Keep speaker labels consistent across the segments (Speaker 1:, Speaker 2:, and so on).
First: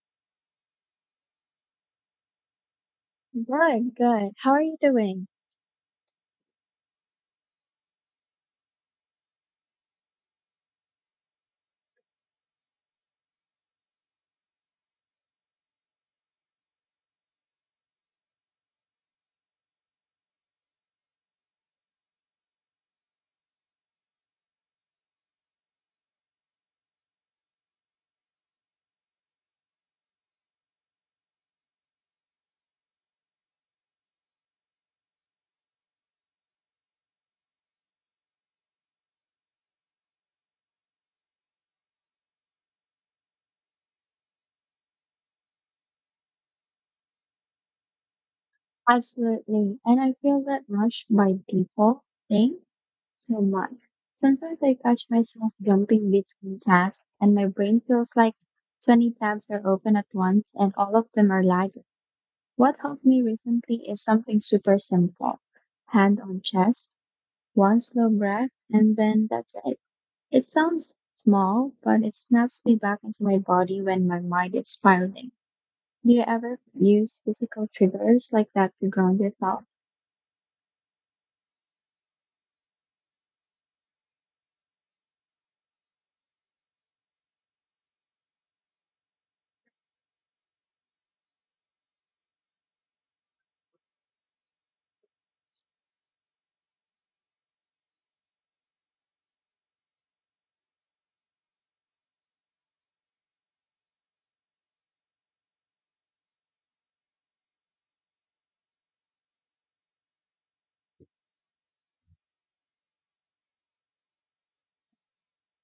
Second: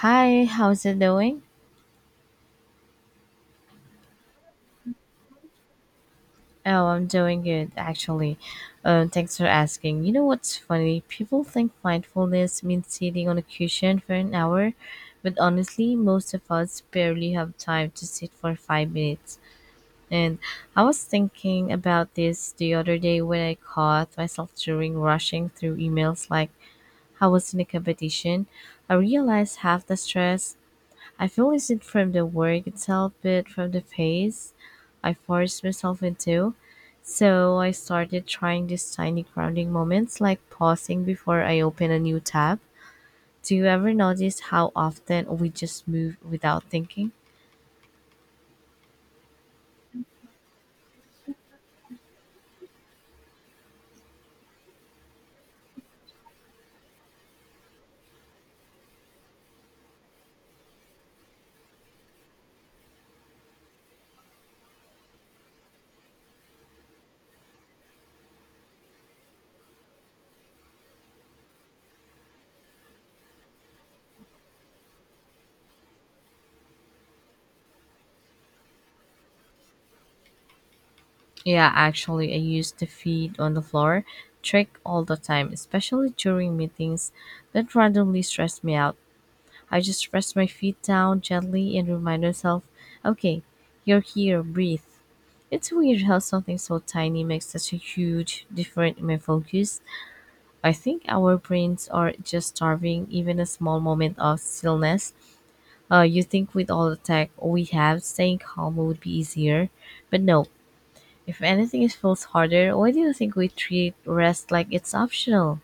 Speaker 1: Hi, how's it doing?
Speaker 2: Good, good. How are you doing?
Speaker 1: Oh, I'm doing good actually. Thanks for asking. You know what's funny? People think mindfulness means sitting on a cushion for an hour, but honestly, most of us barely have time to sit for 5 minutes. And I was thinking about this the other day when I caught myself during rushing through emails like I was in a competition. I realized half the stress I feel isn't from the work itself, but from the phase I forced myself into. So I started trying these tiny grounding moments, like pausing before I open a new tab. Do you ever notice how often we just move without thinking?
Speaker 2: Absolutely. And I feel that rush by default thing so much. Sometimes I catch myself jumping between tasks and my brain feels like 20 tabs are open at once and all of them are lagging. What helped me recently is something super simple. Hand on chest, one slow breath, and then that's it. It sounds small, but it snaps me back into my body when my mind is spiraling. Do you ever use physical triggers like that to ground yourself?
Speaker 1: Yeah, actually, I use the feet on the floor trick all the time, especially during meetings that randomly stress me out. I just press my feet down gently and remind myself, okay, you're here, breathe. It's weird how something so tiny makes such a huge difference in my focus. I think our brains are just starving even a small moment of stillness. You think with all the tech we have, staying calm would be easier. But no, if anything, it feels harder. Why do you think we treat rest like it's optional?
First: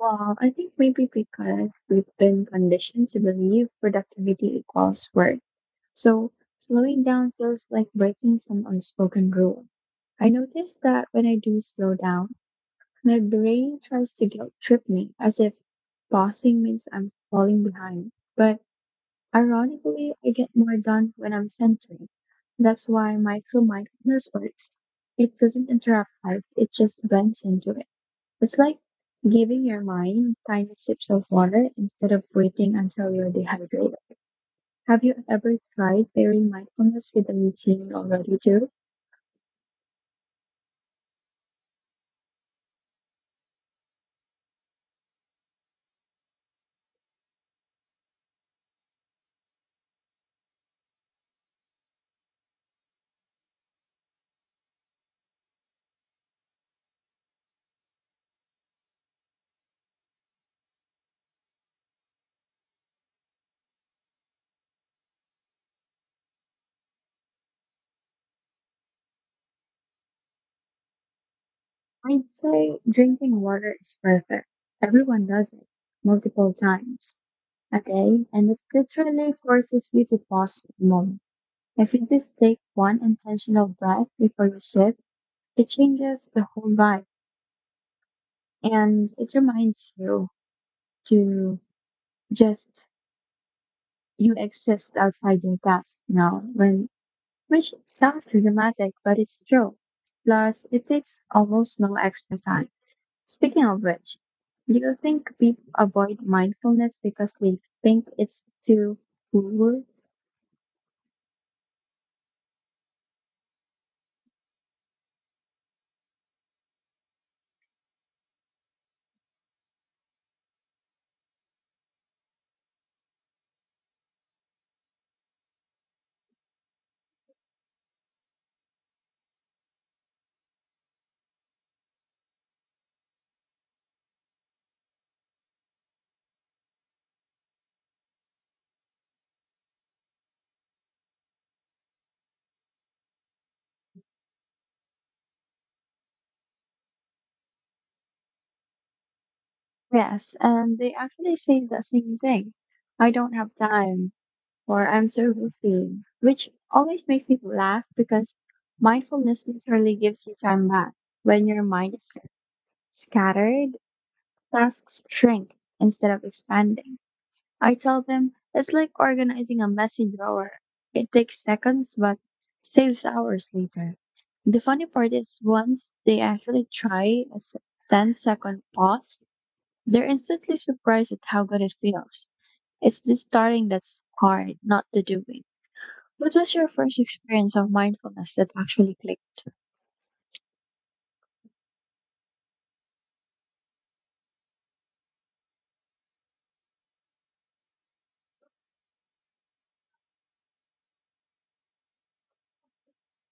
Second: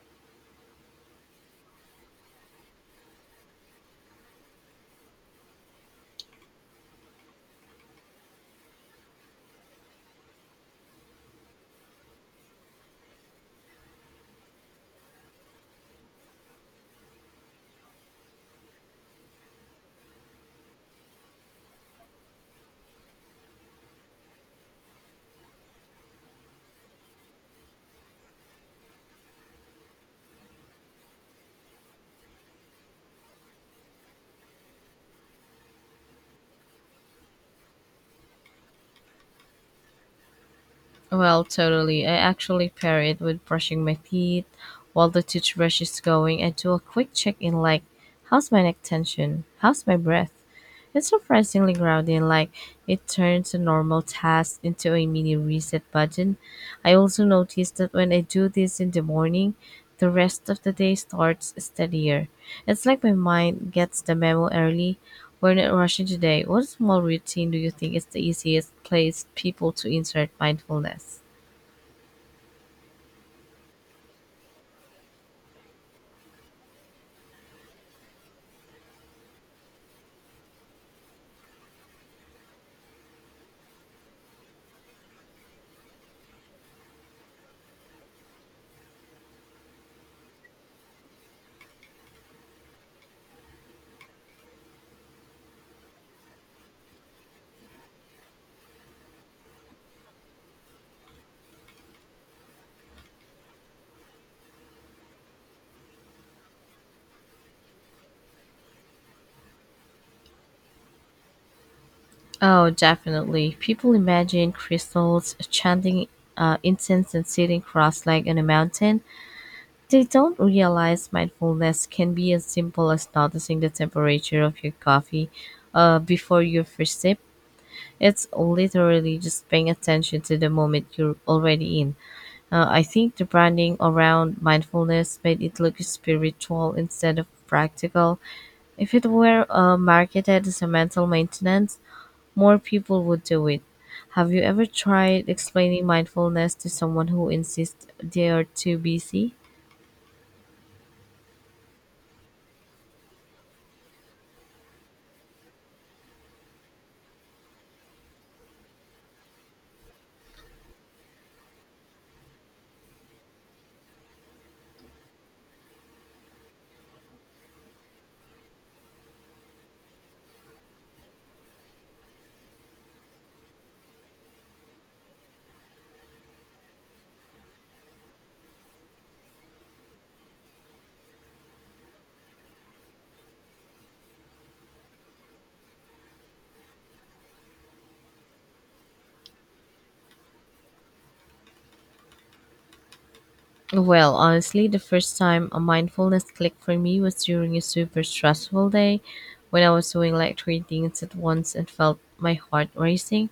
Speaker 2: Well, I think maybe because we've been conditioned to believe productivity equals work. So slowing down feels like breaking some unspoken rule. I notice that when I do slow down, my brain tries to guilt trip me as if pausing means I'm falling behind. But ironically, I get more done when I'm centering. That's why micro mindfulness works. It doesn't interrupt life, it just blends into it. It's like giving your mind tiny sips of water instead of waiting until you're dehydrated. Have you ever tried pairing mindfulness with a routine you already do?
Speaker 1: Well, totally. I actually pair it with brushing my teeth while the toothbrush is going. I do a quick check in, like, how's my neck tension? How's my breath? It's surprisingly grounding, like, it turns a normal task into a mini reset button. I also notice that when I do this in the morning, the rest of the day starts steadier. It's like my mind gets the memo early, we're not rushing today. What small routine do you think is the easiest place people to insert mindfulness?
Speaker 2: I'd say drinking water is perfect. Everyone does it multiple times a day, and it literally forces you to pause for a moment. If you just take one intentional breath before you sip, it changes the whole vibe and it reminds you to just you exist outside your task now when which sounds dramatic but it's true. Plus it takes almost no extra time. Speaking of which, do you think people avoid mindfulness because they think it's too cool?
Speaker 1: Oh, definitely. People imagine crystals, chanting incense, and sitting cross legged on a mountain. They don't realize mindfulness can be as simple as noticing the temperature of your coffee before your first sip. It's literally just paying attention to the moment you're already in. I think the branding around mindfulness made it look spiritual instead of practical. If it were marketed as a mental maintenance, more people would do it. Have you ever tried explaining mindfulness to someone who insists they are too busy?
Speaker 2: Yes, and they actually say the same thing. I don't have time or I'm so busy, which always makes me laugh because mindfulness literally gives you time back. When your mind is scattered, tasks shrink instead of expanding. I tell them it's like organizing a messy drawer. It takes seconds but saves hours later. The funny part is once they actually try a ten-second pause, they're instantly surprised at how good it feels. It's the starting that's hard, not the doing. What was your first experience of mindfulness that actually clicked?
Speaker 1: Well, honestly, the first time a mindfulness clicked for me was during a super stressful day when I was doing like three things at once and felt my heart racing.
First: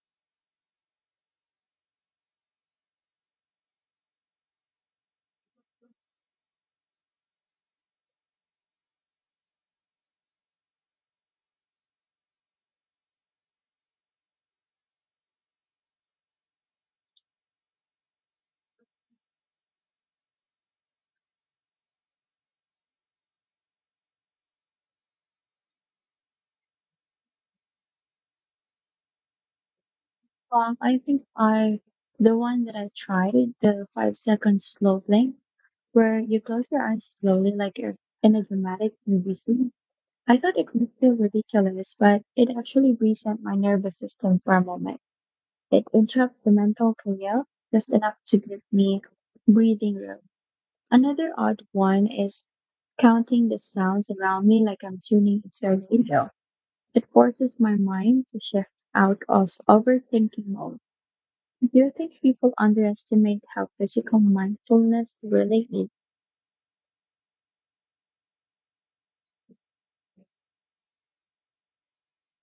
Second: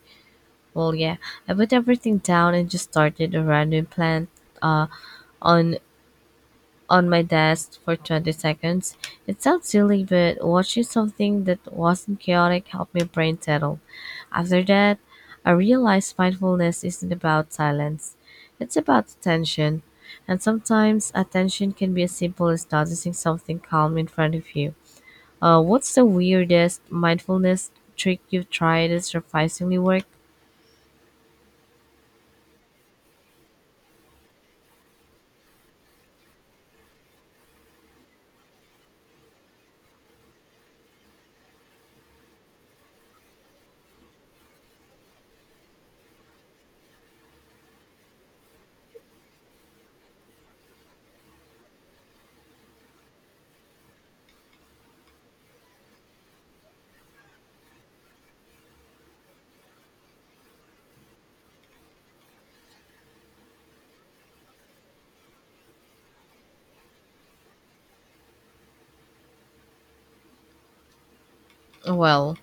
Speaker 1: Well, yeah, I put everything down and just started a random plant uh, on on my desk for 20 seconds. It sounds silly, but watching something that wasn't chaotic helped my brain settle. After that, I realized mindfulness isn't about silence, it's about attention. And sometimes attention can be as simple as noticing something calm in front of you. What's the weirdest mindfulness trick you've tried that surprisingly worked?
Speaker 2: Well, I think I the one that I tried, the 5-second slow blink, where you close your eyes slowly like you're in a dramatic movie scene. I thought it would feel ridiculous, but it actually reset my nervous system for a moment. It interrupted the mental chaos just enough to give me breathing room. Another odd one is counting the sounds around me like I'm tuning into a radio. It forces my mind to shift out of overthinking mode. Do you think people underestimate how physical mindfulness really is?
Speaker 1: Well,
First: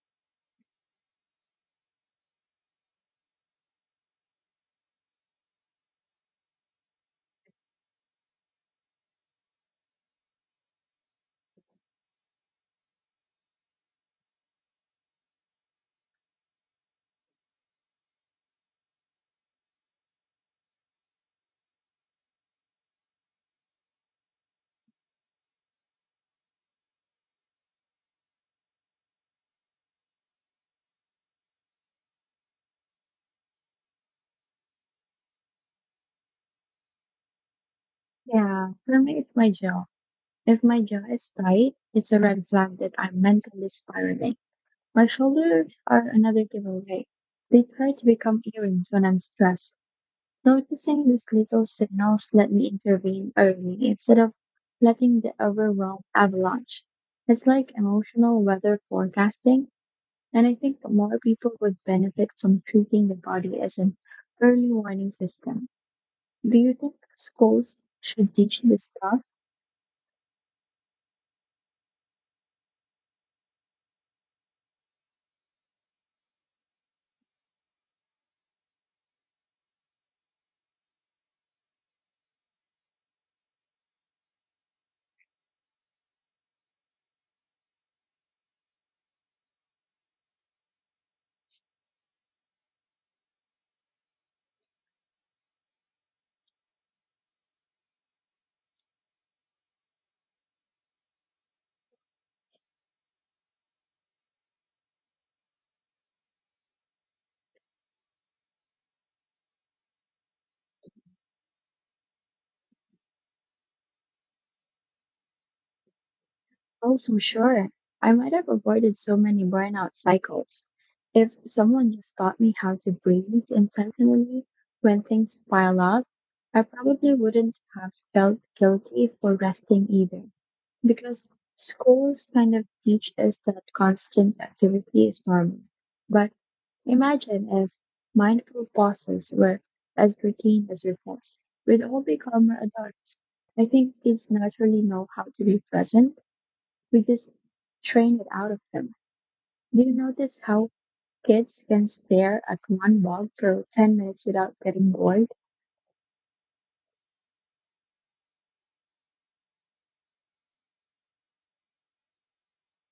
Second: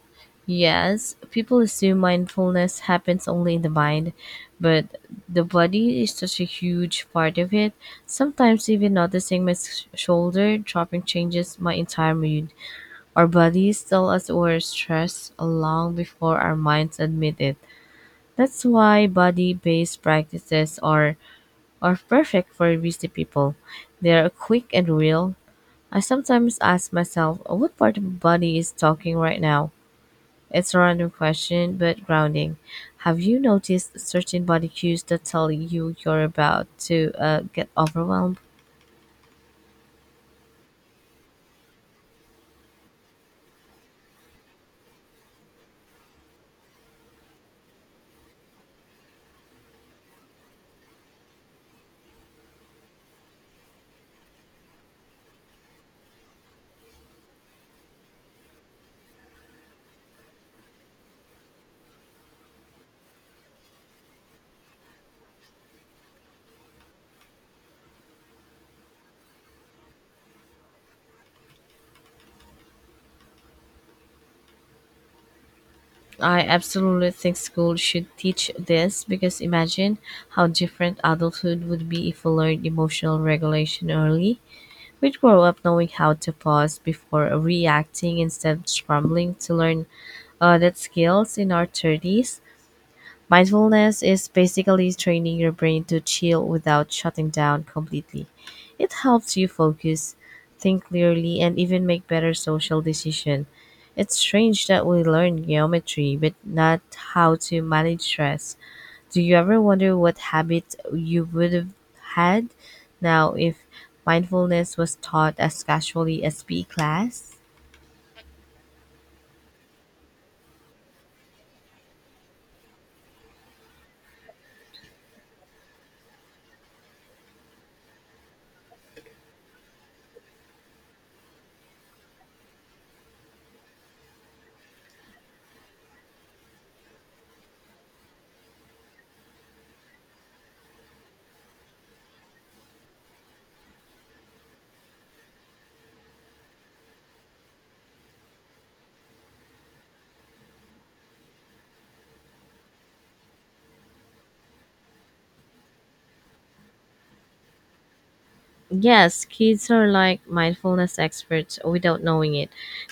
Speaker 1: yes, people assume mindfulness happens only in the mind, but the body is such a huge part of it. Sometimes, even noticing my shoulder dropping changes my entire mood. Our bodies tell us we're stressed long before our minds admit it. That's why body based practices are perfect for busy people. They are quick and real. I sometimes ask myself, what part of my body is talking right now? It's a random question, but grounding. Have you noticed certain body cues that tell you you're about to get overwhelmed?
Speaker 2: Yeah, for me, it's my jaw. If my jaw is tight, it's a red flag that I'm mentally spiraling. My shoulders are another giveaway. They try to become earrings when I'm stressed. Noticing these little signals let me intervene early instead of letting the overwhelm avalanche. It's like emotional weather forecasting. And I think more people would benefit from treating the body as an early warning system. Do you think schools should teach this stuff?
Speaker 1: I absolutely think school should teach this because imagine how different adulthood would be if we learned emotional regulation early. We'd grow up knowing how to pause before reacting instead of scrambling to learn that skills in our 30s. Mindfulness is basically training your brain to chill without shutting down completely. It helps you focus, think clearly, and even make better social decisions. It's strange that we learn geometry but not how to manage stress. Do you ever wonder what habits you would have had now if mindfulness was taught as casually as PE
Speaker 2: Oh, for
Speaker 1: class?
Speaker 2: sure. I might have avoided so many burnout cycles if someone just taught me how to breathe intentionally when things pile up. I probably wouldn't have felt guilty for resting either, because schools kind of teach us that constant activity is normal. But imagine if mindful pauses were as routine as recess. We'd all become adults. I think kids naturally know how to be present. We just train it out of them. Do you notice how kids can stare at one bulb for 10 minutes without getting bored?
Speaker 1: Yes, kids are like mindfulness experts without knowing it.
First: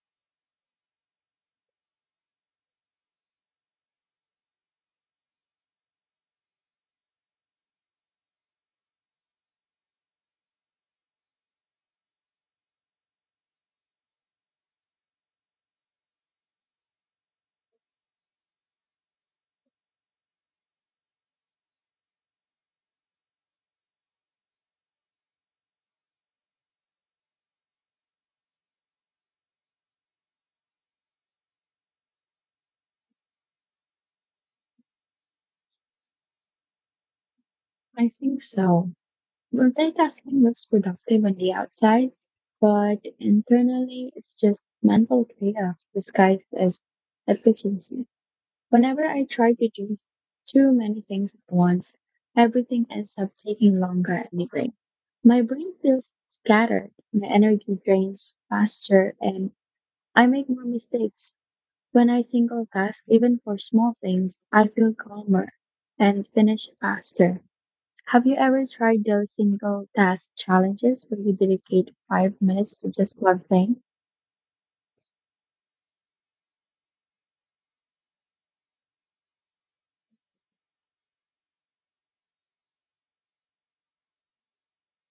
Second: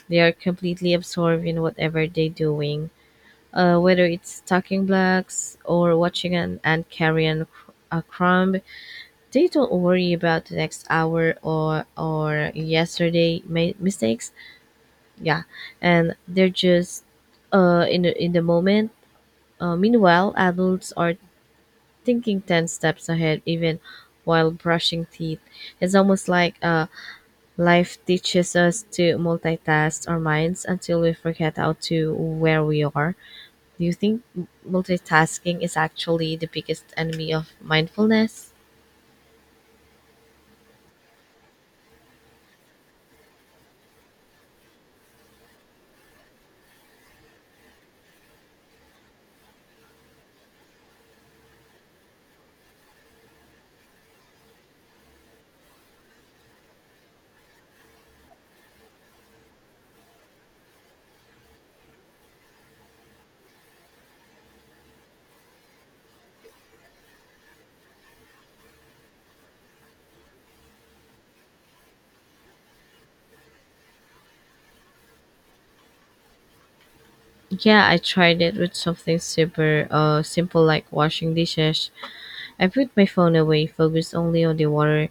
Speaker 1: They are completely absorbed in whatever they're doing, whether it's talking blocks or watching an ant carry a crumb. They don't worry about the next hour or yesterday mistakes. Yeah, and they're just in the moment. Meanwhile, adults are thinking 10 steps ahead, even while brushing teeth. It's almost like life teaches us to multitask our minds until we forget how to where we are. Do you think multitasking is actually the biggest enemy of
Speaker 2: I think
Speaker 1: mindfulness?
Speaker 2: so. Multitasking looks productive on the outside, but internally it's just mental chaos disguised as efficiency. Whenever I try to do too many things at once, everything ends up taking longer anyway. My brain feels scattered, my energy drains faster, and I make more mistakes. When I single task even for small things, I feel calmer and finish faster. Have you ever tried those single task challenges where you dedicate 5 minutes to just one thing?
Speaker 1: Yeah, I tried it with something super simple like washing dishes. I put my phone away, focused only on the water,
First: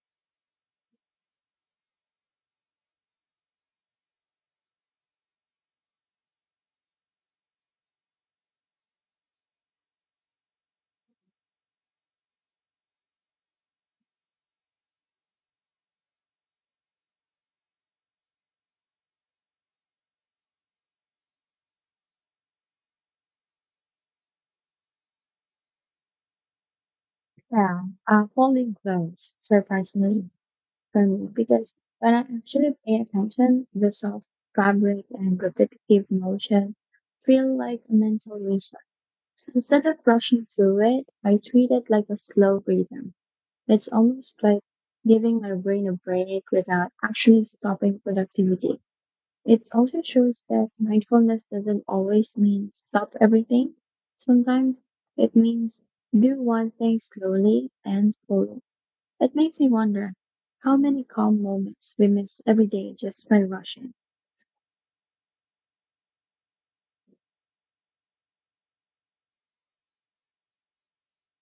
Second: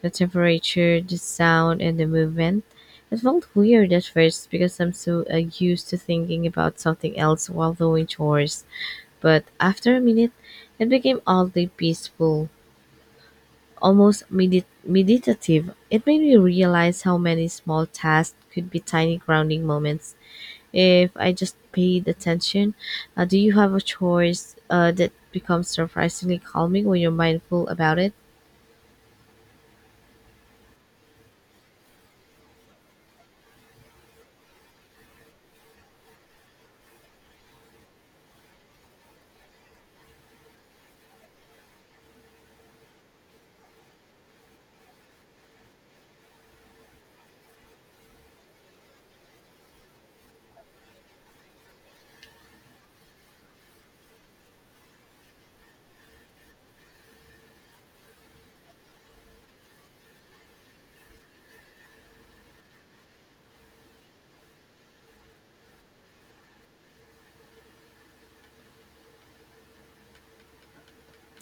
Speaker 1: the temperature, the sound and the movement. It felt weird at first because I'm so used to thinking about something else while doing chores. But after a minute, it became oddly peaceful, almost meditative. It made me realize how many small tasks could be tiny grounding moments if I just paid attention. Do you have a choice that becomes surprisingly calming when you're mindful
Speaker 2: Yeah,
Speaker 1: about it?
Speaker 2: folding clothes, surprisingly, for me, because when I actually pay attention, the soft fabric and repetitive motion feel like a mental reset. Instead of rushing through it, I treat it like a slow rhythm. It's almost like giving my brain a break without actually stopping productivity. It also shows that mindfulness doesn't always mean stop everything. Sometimes it means do one thing slowly and fully. It makes me wonder how many calm moments we miss every day just by rushing.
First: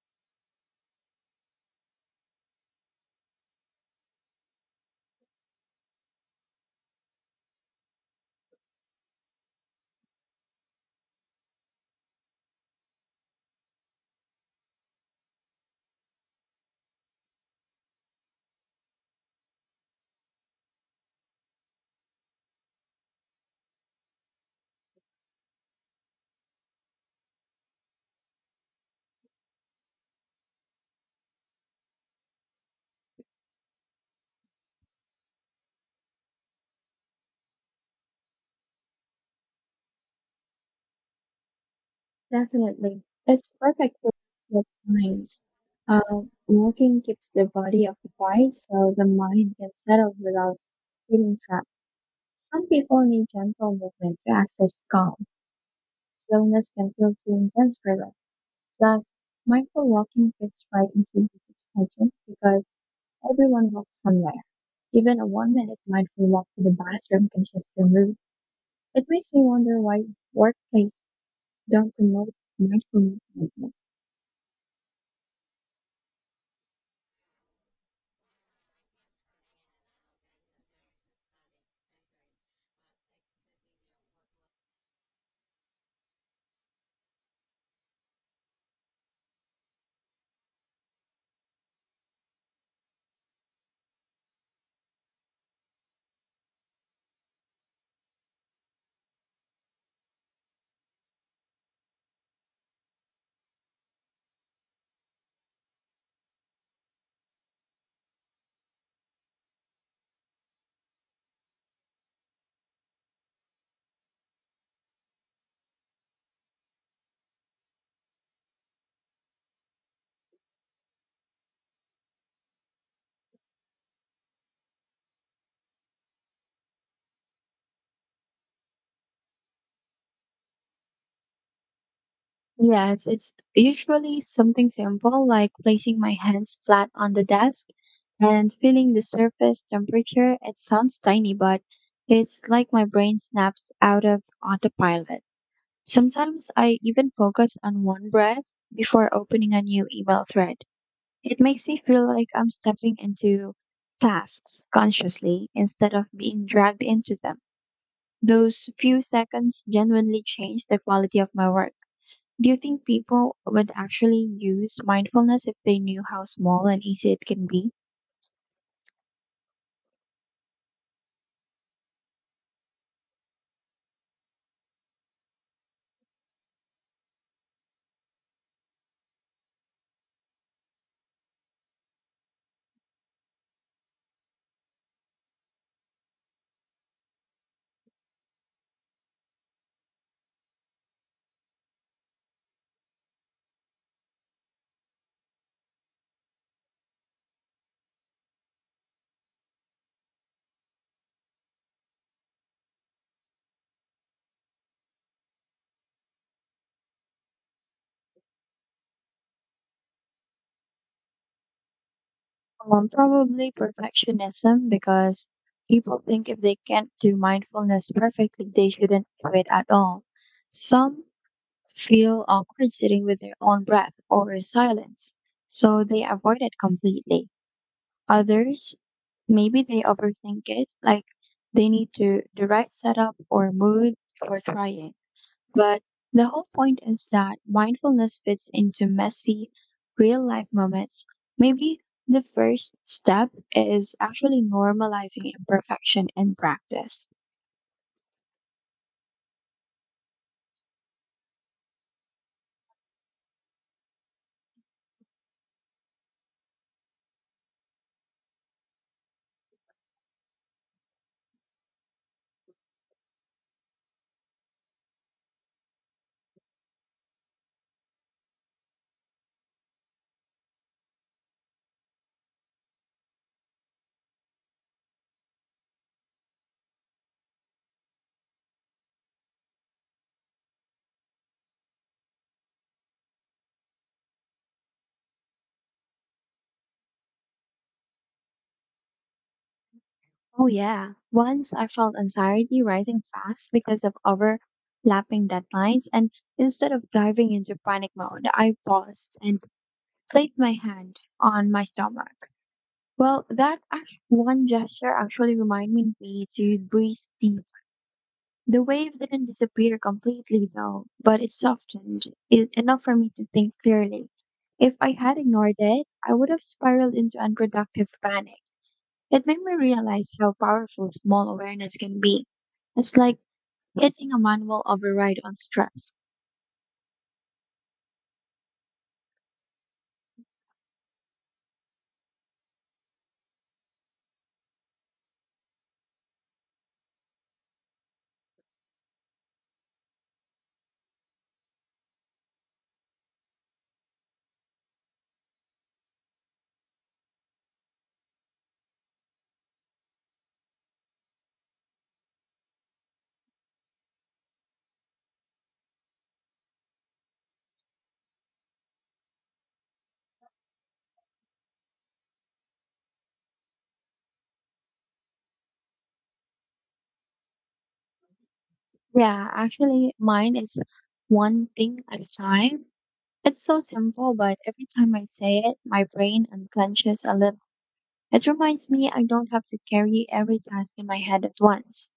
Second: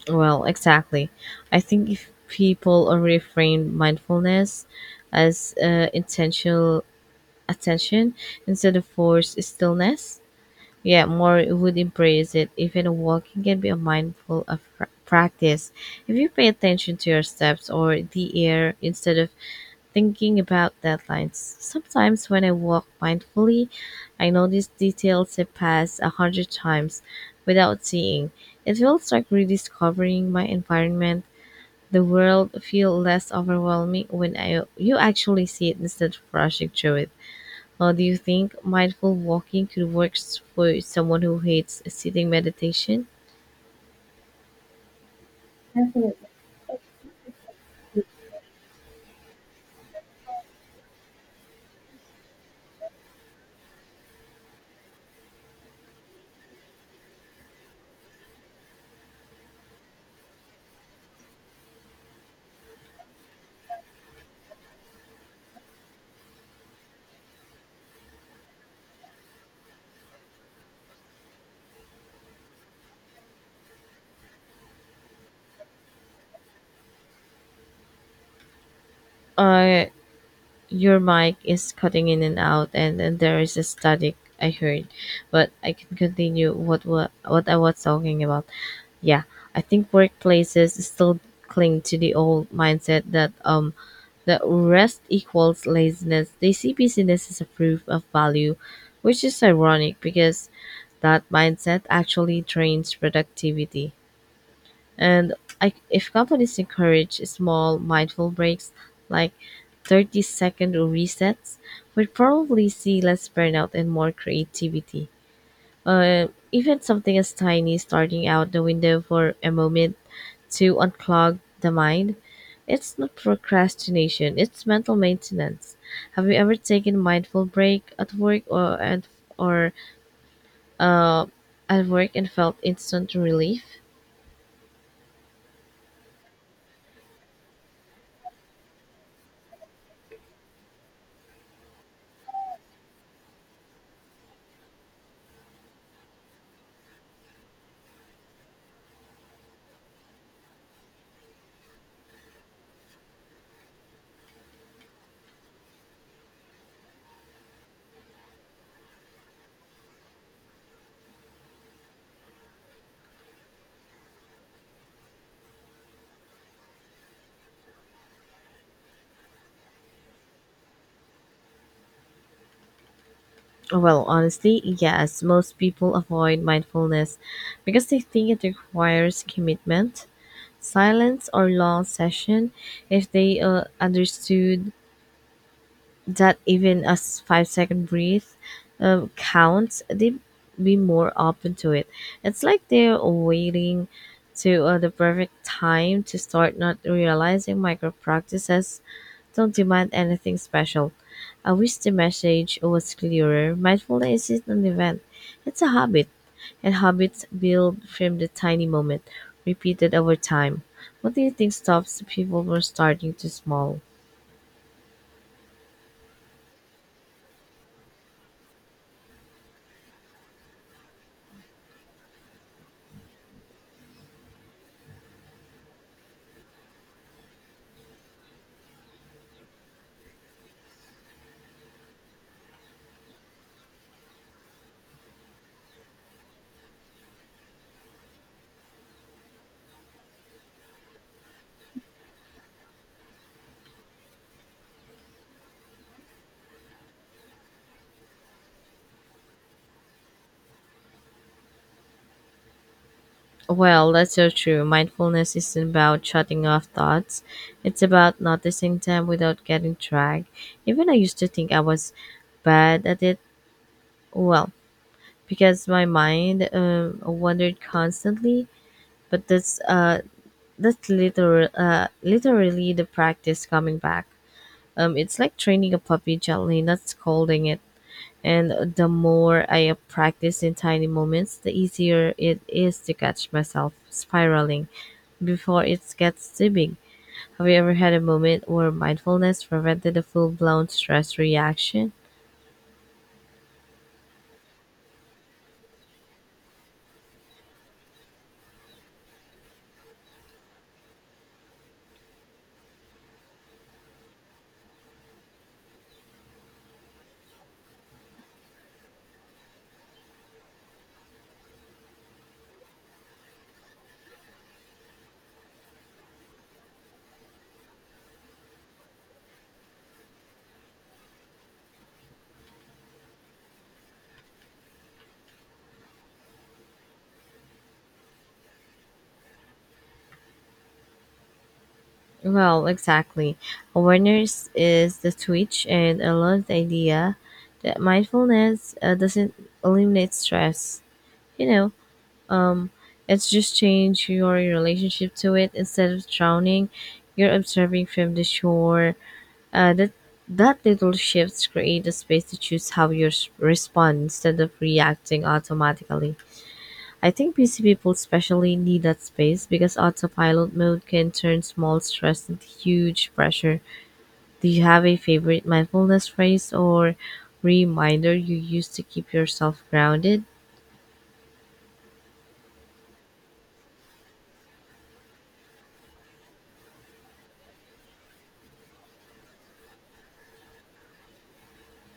Speaker 1: Well, exactly. I think if people already frame mindfulness as intentional attention instead of forced stillness, yeah, more would embrace it. Even walking can be a mindful of practice. If you pay attention to your steps or the air instead of thinking about deadlines. Sometimes when I walk mindfully, I notice details I pass 100 times without seeing. It feels like rediscovering my environment. The world feel less overwhelming when I you actually see it instead of rushing through it. Do you think mindful walking could work for someone who hates sitting
Speaker 2: Definitely,
Speaker 1: meditation?
Speaker 2: it's perfect for the minds. Uh, Walking keeps the body occupied so the mind can settle without feeling trapped. Some people need gentle movement to access calm. Slowness can feel too intense for them. Plus, mindful walking fits right into this schedule because everyone walks somewhere. Even a 1-minute mindful walk to the bathroom can shift your mood. It makes me wonder why workplaces don't promote mindful movement more.
Speaker 1: Uh, your mic is cutting in and out, and there is a static I heard, but I can continue what I was talking about. Yeah, I think workplaces still cling to the old mindset that rest equals laziness. They see busyness as a proof of value, which is ironic because that mindset actually drains productivity. And if companies encourage small, mindful breaks like 30-second resets, we'd probably see less burnout and more creativity. Even something as tiny starting out the window for a moment to unclog the mind, it's not procrastination, it's mental maintenance. Have you ever taken a mindful break at work or uh, at work and felt
Speaker 2: Yes,
Speaker 1: instant
Speaker 2: it's
Speaker 1: relief?
Speaker 2: usually something simple like placing my hands flat on the desk and feeling the surface temperature. It sounds tiny, but it's like my brain snaps out of autopilot. Sometimes I even focus on one breath before opening a new email thread. It makes me feel like I'm stepping into tasks consciously instead of being dragged into them. Those few seconds genuinely change the quality of my work. Do you think people would actually use mindfulness if they knew how small and easy it can be?
Speaker 1: Well, honestly, yes, most people avoid mindfulness because they think it requires commitment, silence, or long session. If they understood that even a 5 second breath counts, they'd be more open to it. It's like they're waiting to the perfect time to start, not realizing micro practices don't demand anything special. I wish the message was clearer. Mindfulness isn't an event, it's a habit. And habits build from the tiny moment, repeated over time. What do you think stops people from starting too
Speaker 2: Probably
Speaker 1: small?
Speaker 2: perfectionism because people think if they can't do mindfulness perfectly, they shouldn't do it at all. Some feel awkward sitting with their own breath or silence, so they avoid it completely. Others, maybe they overthink it, like they need to the right setup or mood for trying. But the whole point is that mindfulness fits into messy, real life moments. Maybe the first step is actually normalizing imperfection in practice.
Speaker 1: Well, that's so true. Mindfulness isn't about shutting off thoughts. It's about noticing them without getting dragged. Even I used to think I was bad at it. Well, because my mind wandered constantly. But that's literally the practice coming back. It's like training a puppy gently, not scolding it. And the more I practice in tiny moments, the easier it is to catch myself spiraling before it gets too big. Have you ever had a moment where mindfulness prevented a full
Speaker 2: Oh,
Speaker 1: blown
Speaker 2: yeah.
Speaker 1: stress
Speaker 2: Once I
Speaker 1: reaction?
Speaker 2: felt anxiety rising fast because of overlapping deadlines, and instead of diving into panic mode, I paused and placed my hand on my stomach. Well, that one gesture actually reminded me to breathe deep. The wave didn't disappear completely, though, but it softened it enough for me to think clearly. If I had ignored it, I would have spiraled into unproductive panic. It made me realize how powerful small awareness can be. It's like hitting a manual override on stress.
Speaker 1: Well, exactly. Awareness is the switch, and I love the idea that mindfulness doesn't eliminate stress. You know, Um, it's just change your relationship to it. Instead of drowning, you're observing from the shore. Uh, that that little shifts create a space to choose how you respond instead of reacting automatically. I think busy people especially need that space because autopilot mode can turn small stress into huge pressure. Do you have a favorite mindfulness phrase or reminder you use to keep
Speaker 2: Yeah,
Speaker 1: yourself
Speaker 2: actually,
Speaker 1: grounded?
Speaker 2: mine is one thing at a time. It's so simple, but every time I say it, my brain unclenches a little. It reminds me I don't have to carry every task in my head at once.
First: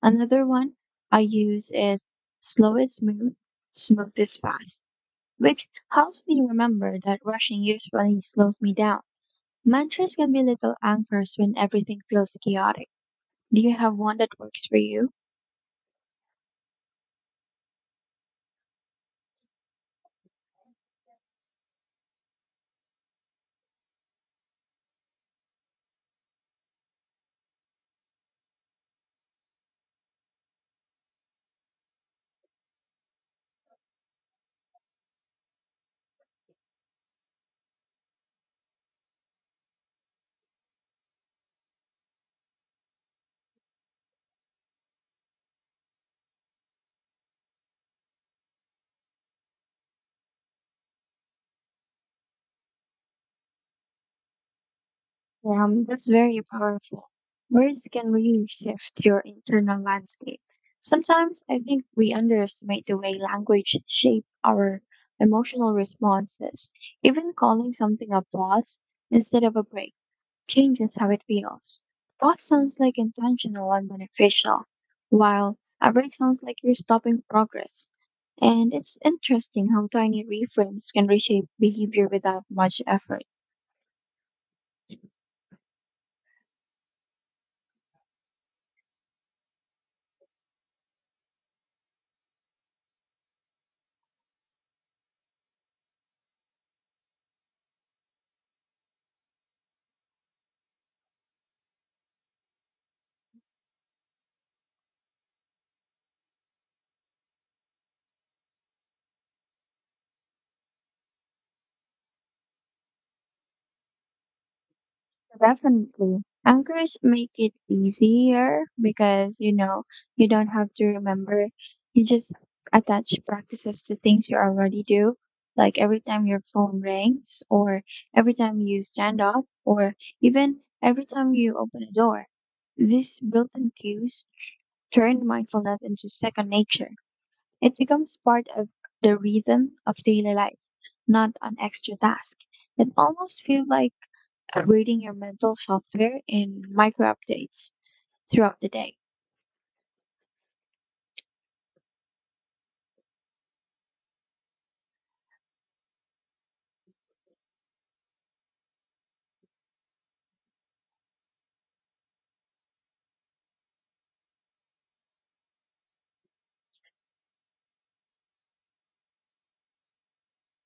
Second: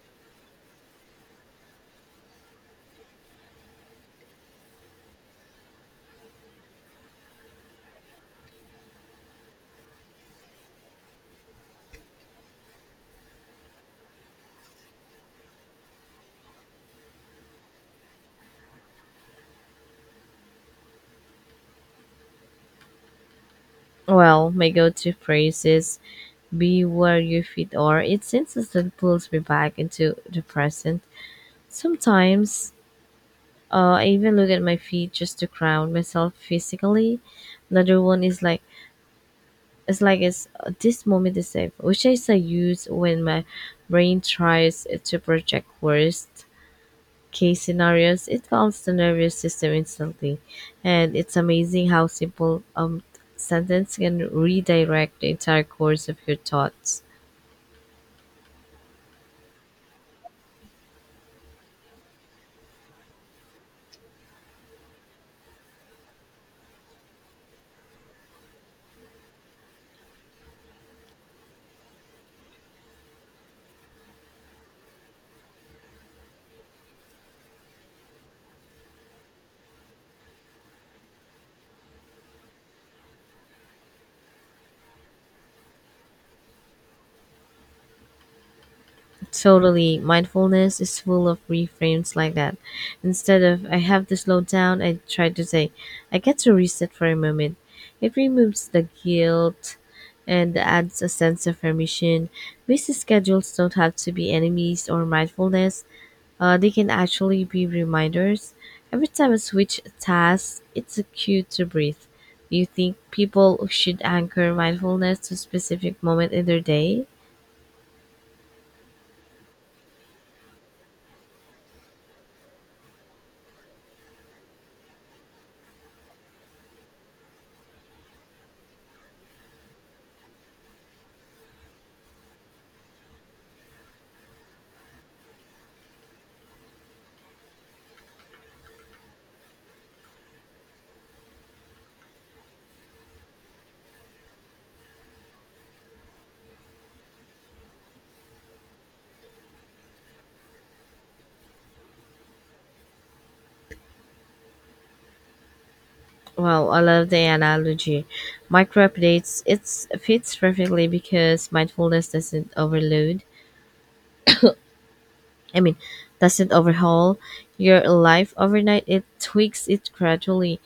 Speaker 2: Another one I use is slow is smooth, smooth is fast, which helps me remember that rushing usually slows me down. Mantras can be little anchors when everything feels chaotic. Do you have one that works for you?
Speaker 1: Well, my go-to phrase is be where you fit are. It instantly pulls me back into the present. Sometimes I even look at my feet just to ground myself physically. Another one is like it's this moment is safe, which is I use when my brain tries to project worst case scenarios, it calms the nervous system instantly. And it's amazing how simple sentence can redirect the entire course
Speaker 2: That's
Speaker 1: of your
Speaker 2: very
Speaker 1: thoughts.
Speaker 2: powerful. Words can really shift your internal landscape. Sometimes I think we underestimate the way language shape our emotional responses. Even calling something a pause instead of a break changes how it feels. Pause sounds like intentional and beneficial, while a break sounds like you're stopping progress. And it's interesting how tiny reframes can reshape behavior without much effort.
Speaker 1: Totally. Mindfulness is full of reframes like that. Instead of I have to slow down, I try to say I get to reset for a moment. It removes the guilt and adds a sense of permission. Busy schedules don't have to be enemies or mindfulness. They can actually be reminders. Every time I switch tasks, it's a cue to breathe. Do you think people should anchor mindfulness to a specific
Speaker 2: Definitely.
Speaker 1: moment in their
Speaker 2: Anchors
Speaker 1: day?
Speaker 2: make it easier because, you don't have to remember. You just attach practices to things you already do. Like every time your phone rings, or every time you stand up, or even every time you open a door. These built in cues turn mindfulness into second nature. It becomes part of the rhythm of daily life, not an extra task. It almost feels like upgrading your mental software in micro updates throughout the day.
Speaker 1: Well, I love the analogy. Micro updates, it fits perfectly because mindfulness doesn't overload. I mean, doesn't overhaul your life overnight. It tweaks it gradually.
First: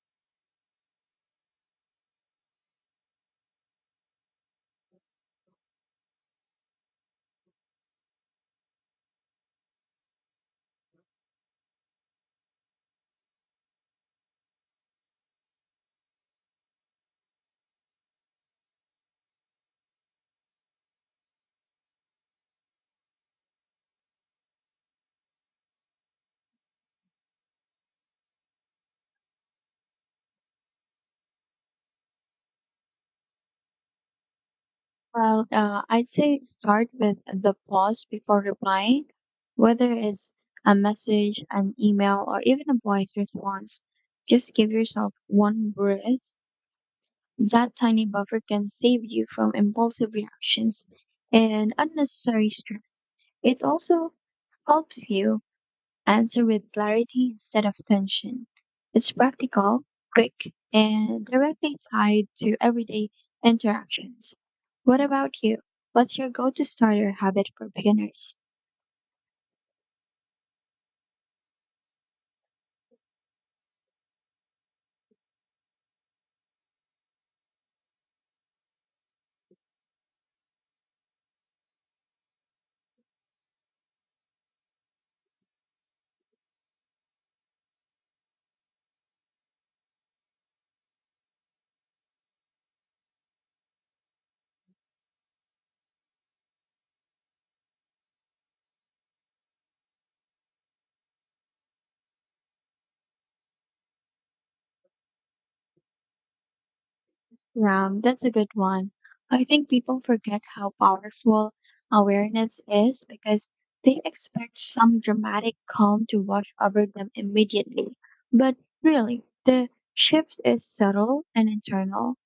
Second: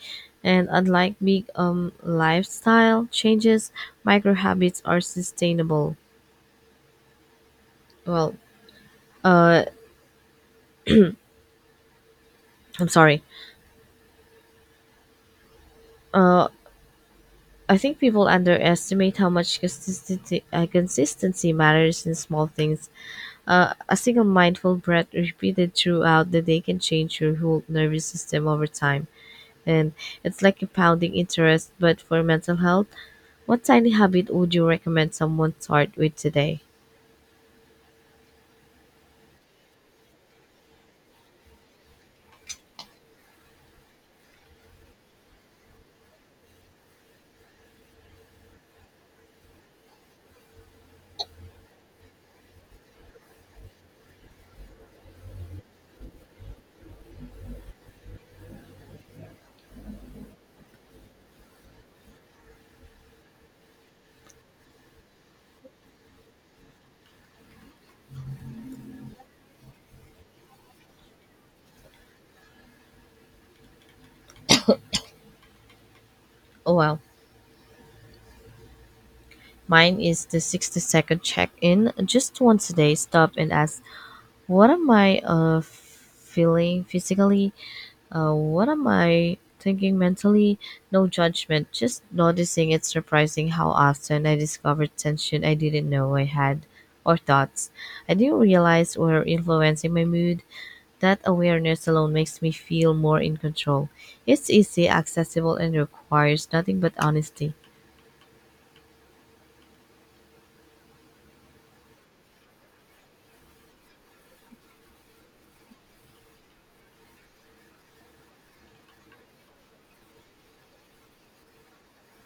Speaker 1: And unlike big lifestyle changes, micro habits are sustainable. Well, uh I'm sorry. I think people underestimate how much consistency matters in small things. A single mindful breath repeated throughout the day can change your whole nervous system over time. And it's like compounding interest, but for mental health, what tiny habit would you recommend
Speaker 2: Well,
Speaker 1: someone start
Speaker 2: I'd
Speaker 1: with
Speaker 2: say
Speaker 1: today?
Speaker 2: start with the pause before replying, whether it's a message, an email, or even a voice response. Just give yourself one breath. That tiny buffer can save you from impulsive reactions and unnecessary stress. It also helps you answer with clarity instead of tension. It's practical, quick, and directly tied to everyday interactions. What about you? What's your go to starter habit for beginners?
Speaker 1: Oh well, Mine is the 60-second check in. Just once a day, stop and ask, what am I feeling physically? What am I thinking mentally? No judgment, just noticing. It's surprising how often I discovered tension I didn't know I had, or thoughts I didn't realize were influencing my mood. That awareness alone makes me feel more in control. It's easy, accessible, and requires nothing but honesty.
Speaker 2: Yeah, that's a good one. I think people forget how powerful awareness is because they expect some dramatic calm to wash over them immediately. But really, the shift is subtle and internal.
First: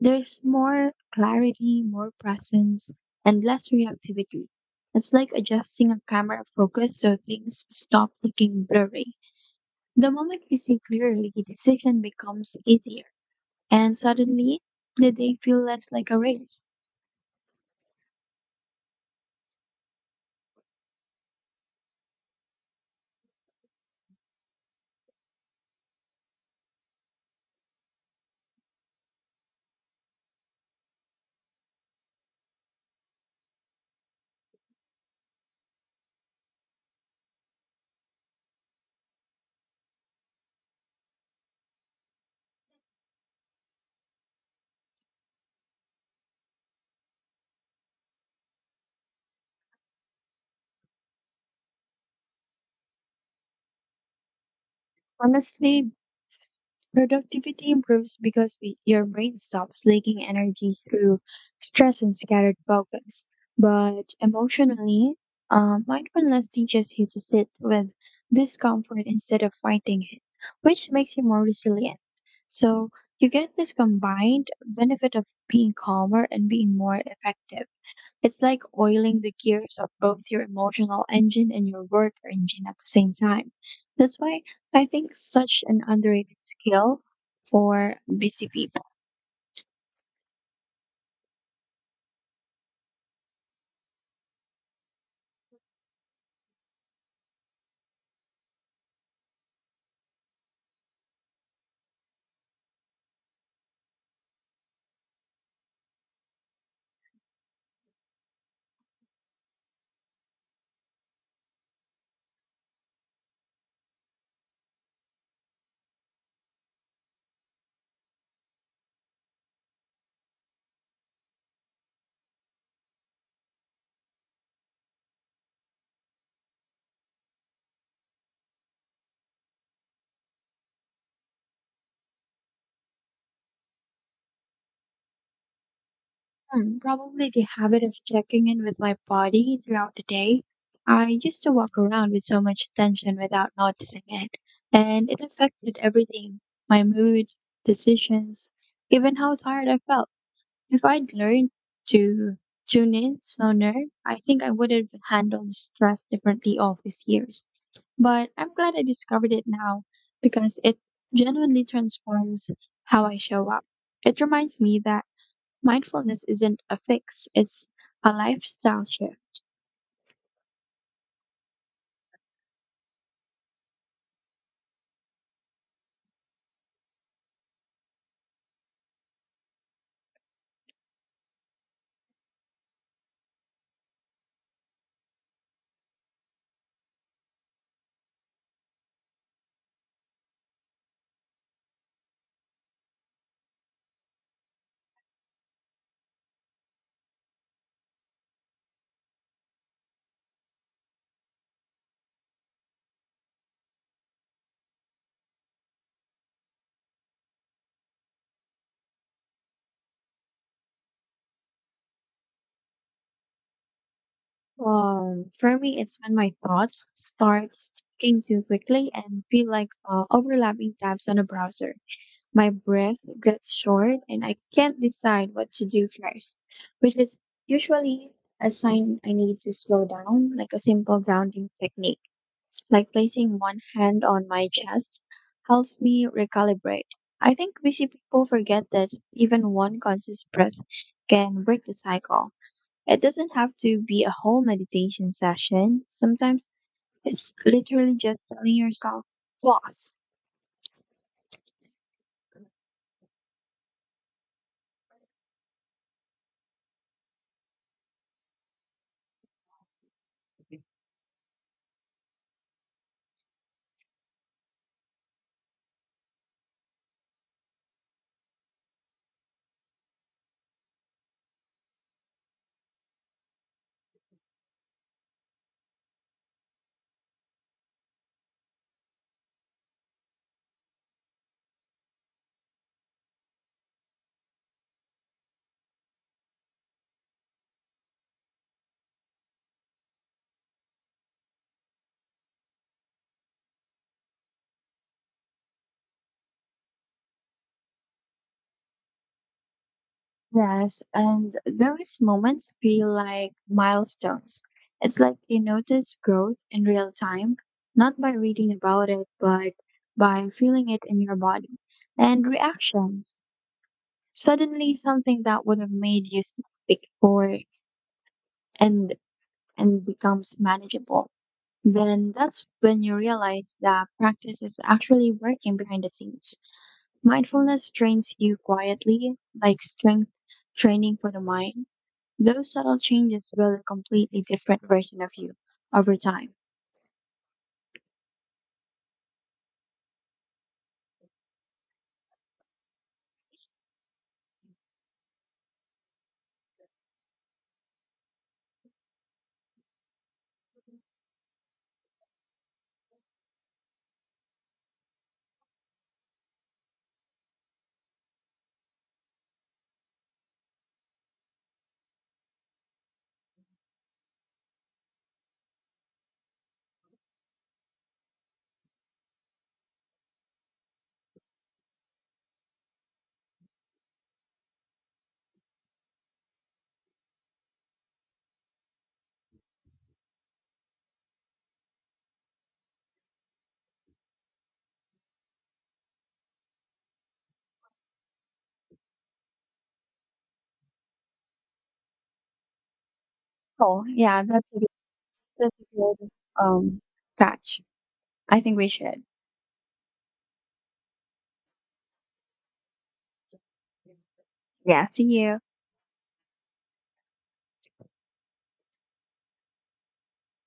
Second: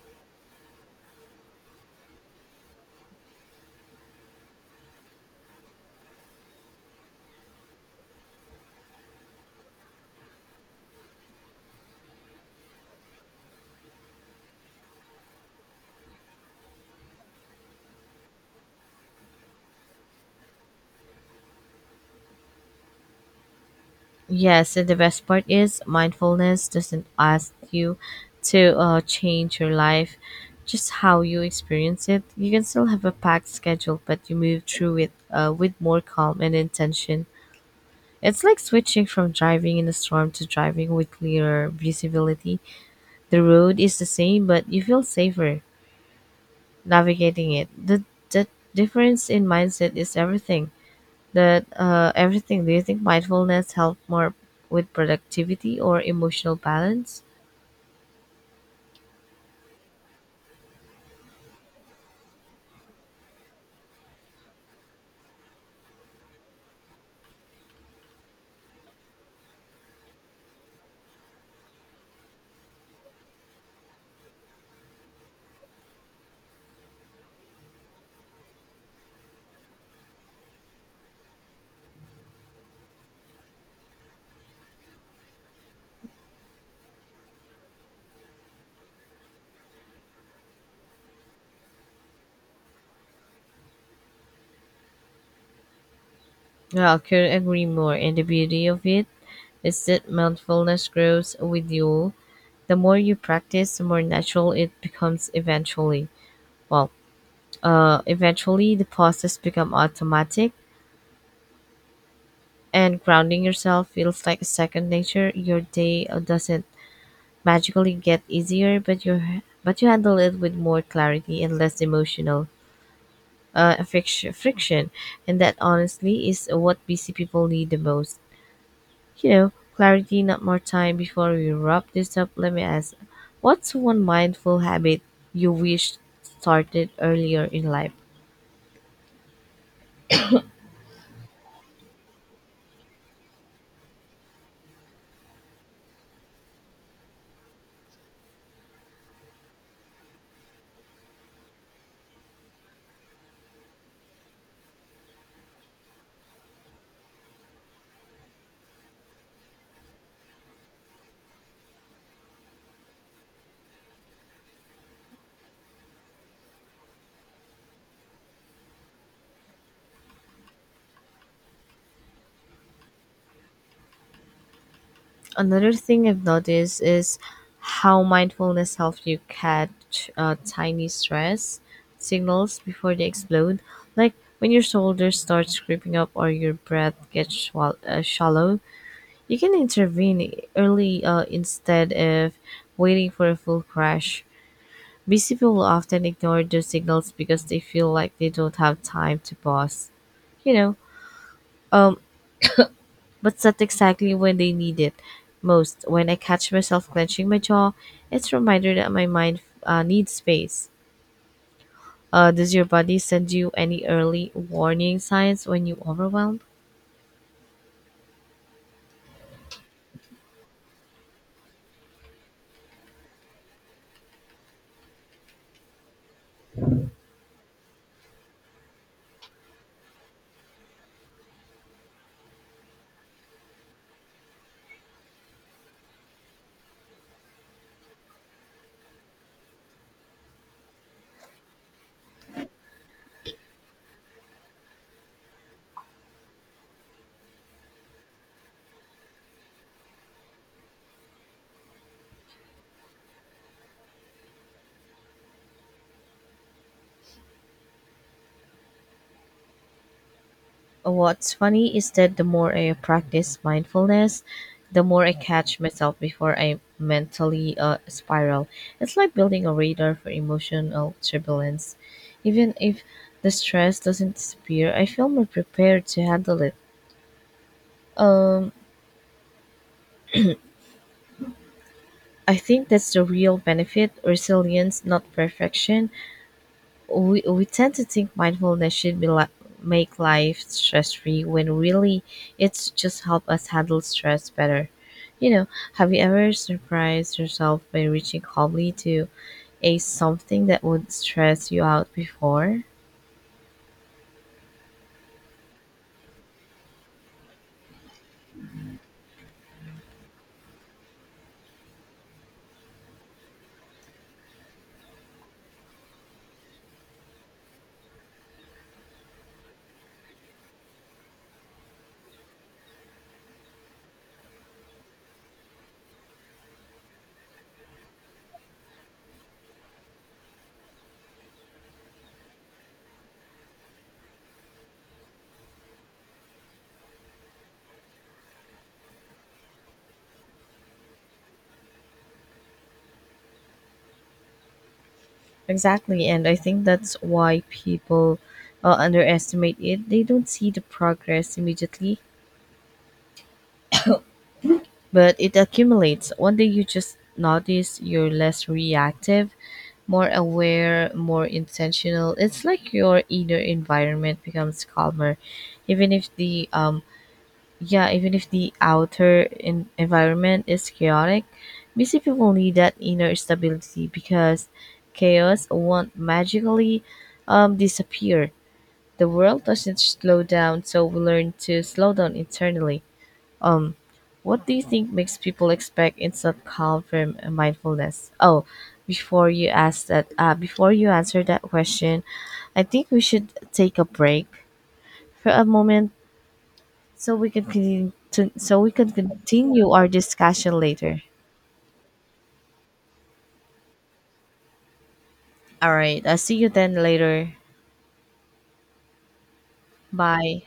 Speaker 2: There's more clarity, more presence, and less reactivity. It's like adjusting a camera focus so things stop looking blurry. The moment you see clearly, decision becomes easier and suddenly the day feels less like a race.
Speaker 1: Yes, and the best part is mindfulness doesn't ask you to change your life, just how you experience it. You can still have a packed schedule, but you move through it with more calm and intention. It's like switching from driving in a storm to driving with clearer visibility. The road is the same, but you feel safer navigating it. The difference in mindset is everything that everything. Do you think mindfulness help more with productivity
Speaker 2: Honestly,
Speaker 1: or emotional balance?
Speaker 2: productivity improves because your brain stops leaking energy through stress and scattered focus. But emotionally, mindfulness teaches you to sit with discomfort instead of fighting it, which makes you more resilient. So you get this combined benefit of being calmer and being more effective. It's like oiling the gears of both your emotional engine and your work engine at the same time. That's why I think such an underrated skill for busy people.
Speaker 1: Yeah, I could agree more. And the beauty of it is that mindfulness grows with you. The more you practice, the more natural it becomes eventually. Well, Eventually the process become automatic and grounding yourself feels like a second nature. Your day doesn't magically get easier, but you handle it with more clarity and less emotional friction, and that honestly is what busy people need the most. You know, clarity, not more time. Before we wrap this up, let me ask, what's one mindful habit you wish
Speaker 2: Hmm,
Speaker 1: started
Speaker 2: probably the
Speaker 1: earlier in
Speaker 2: habit
Speaker 1: life?
Speaker 2: of checking in with my body throughout the day. I used to walk around with so much tension without noticing it, and it affected everything my mood, decisions, even how tired I felt. If I'd learned to tune in sooner, I think I would have handled stress differently all these years. But I'm glad I discovered it now because it genuinely transforms how I show up. It reminds me that mindfulness isn't a fix, it's a lifestyle shift.
Speaker 1: Another thing I've noticed is how mindfulness helps you catch tiny stress signals before they explode. Like when your shoulders start creeping up or your breath gets shallow. You can intervene early instead of waiting for a full crash. Busy people often ignore those signals because they feel like they don't have time to pause. You know, um, but that's exactly when they need it most. When I catch myself clenching my jaw, it's a reminder that my mind needs space. Does your body send you any early warning signs
Speaker 2: For
Speaker 1: when you
Speaker 2: me, it's when my
Speaker 1: overwhelmed?
Speaker 2: thoughts start speaking too quickly and feel like overlapping tabs on a browser. My breath gets short and I can't decide what to do first, which is usually a sign I need to slow down, like a simple grounding technique, like placing one hand on my chest helps me recalibrate. I think busy people forget that even one conscious breath can break the cycle. It doesn't have to be a whole meditation session. Sometimes it's literally just telling yourself, pause.
Speaker 1: What's funny is that the more I practice mindfulness, the more I catch myself before I mentally spiral. It's like building a radar for emotional turbulence. Even if the stress doesn't disappear, I feel more prepared to handle it. Um, I think that's the real benefit resilience, not perfection. We tend to think mindfulness should be make life stress free when really it's just help us handle stress better. You know, have you ever surprised yourself by reaching calmly to a something that
Speaker 2: Yes,
Speaker 1: would
Speaker 2: and
Speaker 1: stress you out
Speaker 2: those moments
Speaker 1: before?
Speaker 2: feel like milestones. It's like you notice growth in real time, not by reading about it, but by feeling it in your body. And reactions. Suddenly something that would have made you sick before and and becomes manageable. Then that's when you realize that practice is actually working behind the scenes. Mindfulness trains you quietly, like strength training for the mind. Those subtle changes build a completely different version of you over time.
Speaker 1: Exactly, and I think that's why people underestimate it. They don't see the progress immediately, but it accumulates. One day you just notice you're less reactive, more aware, more intentional. It's like your inner environment becomes calmer, even if even if the outer environment is chaotic. Busy people need that inner stability because chaos won't magically disappear. The world doesn't slow down, so we learn to slow down internally. What do you think makes people expect instant calm from mindfulness? Oh, before you ask that, before you answer that question, I think we should take a
Speaker 2: Oh, yeah,
Speaker 1: break
Speaker 2: that's a good,
Speaker 1: for a
Speaker 2: that's a
Speaker 1: moment
Speaker 2: good um,
Speaker 1: so we can
Speaker 2: catch.
Speaker 1: continue
Speaker 2: I think
Speaker 1: so
Speaker 2: we
Speaker 1: we can
Speaker 2: should.
Speaker 1: continue our discussion later.
Speaker 2: Yeah, see you.
Speaker 1: All right, I'll see you then later. Bye.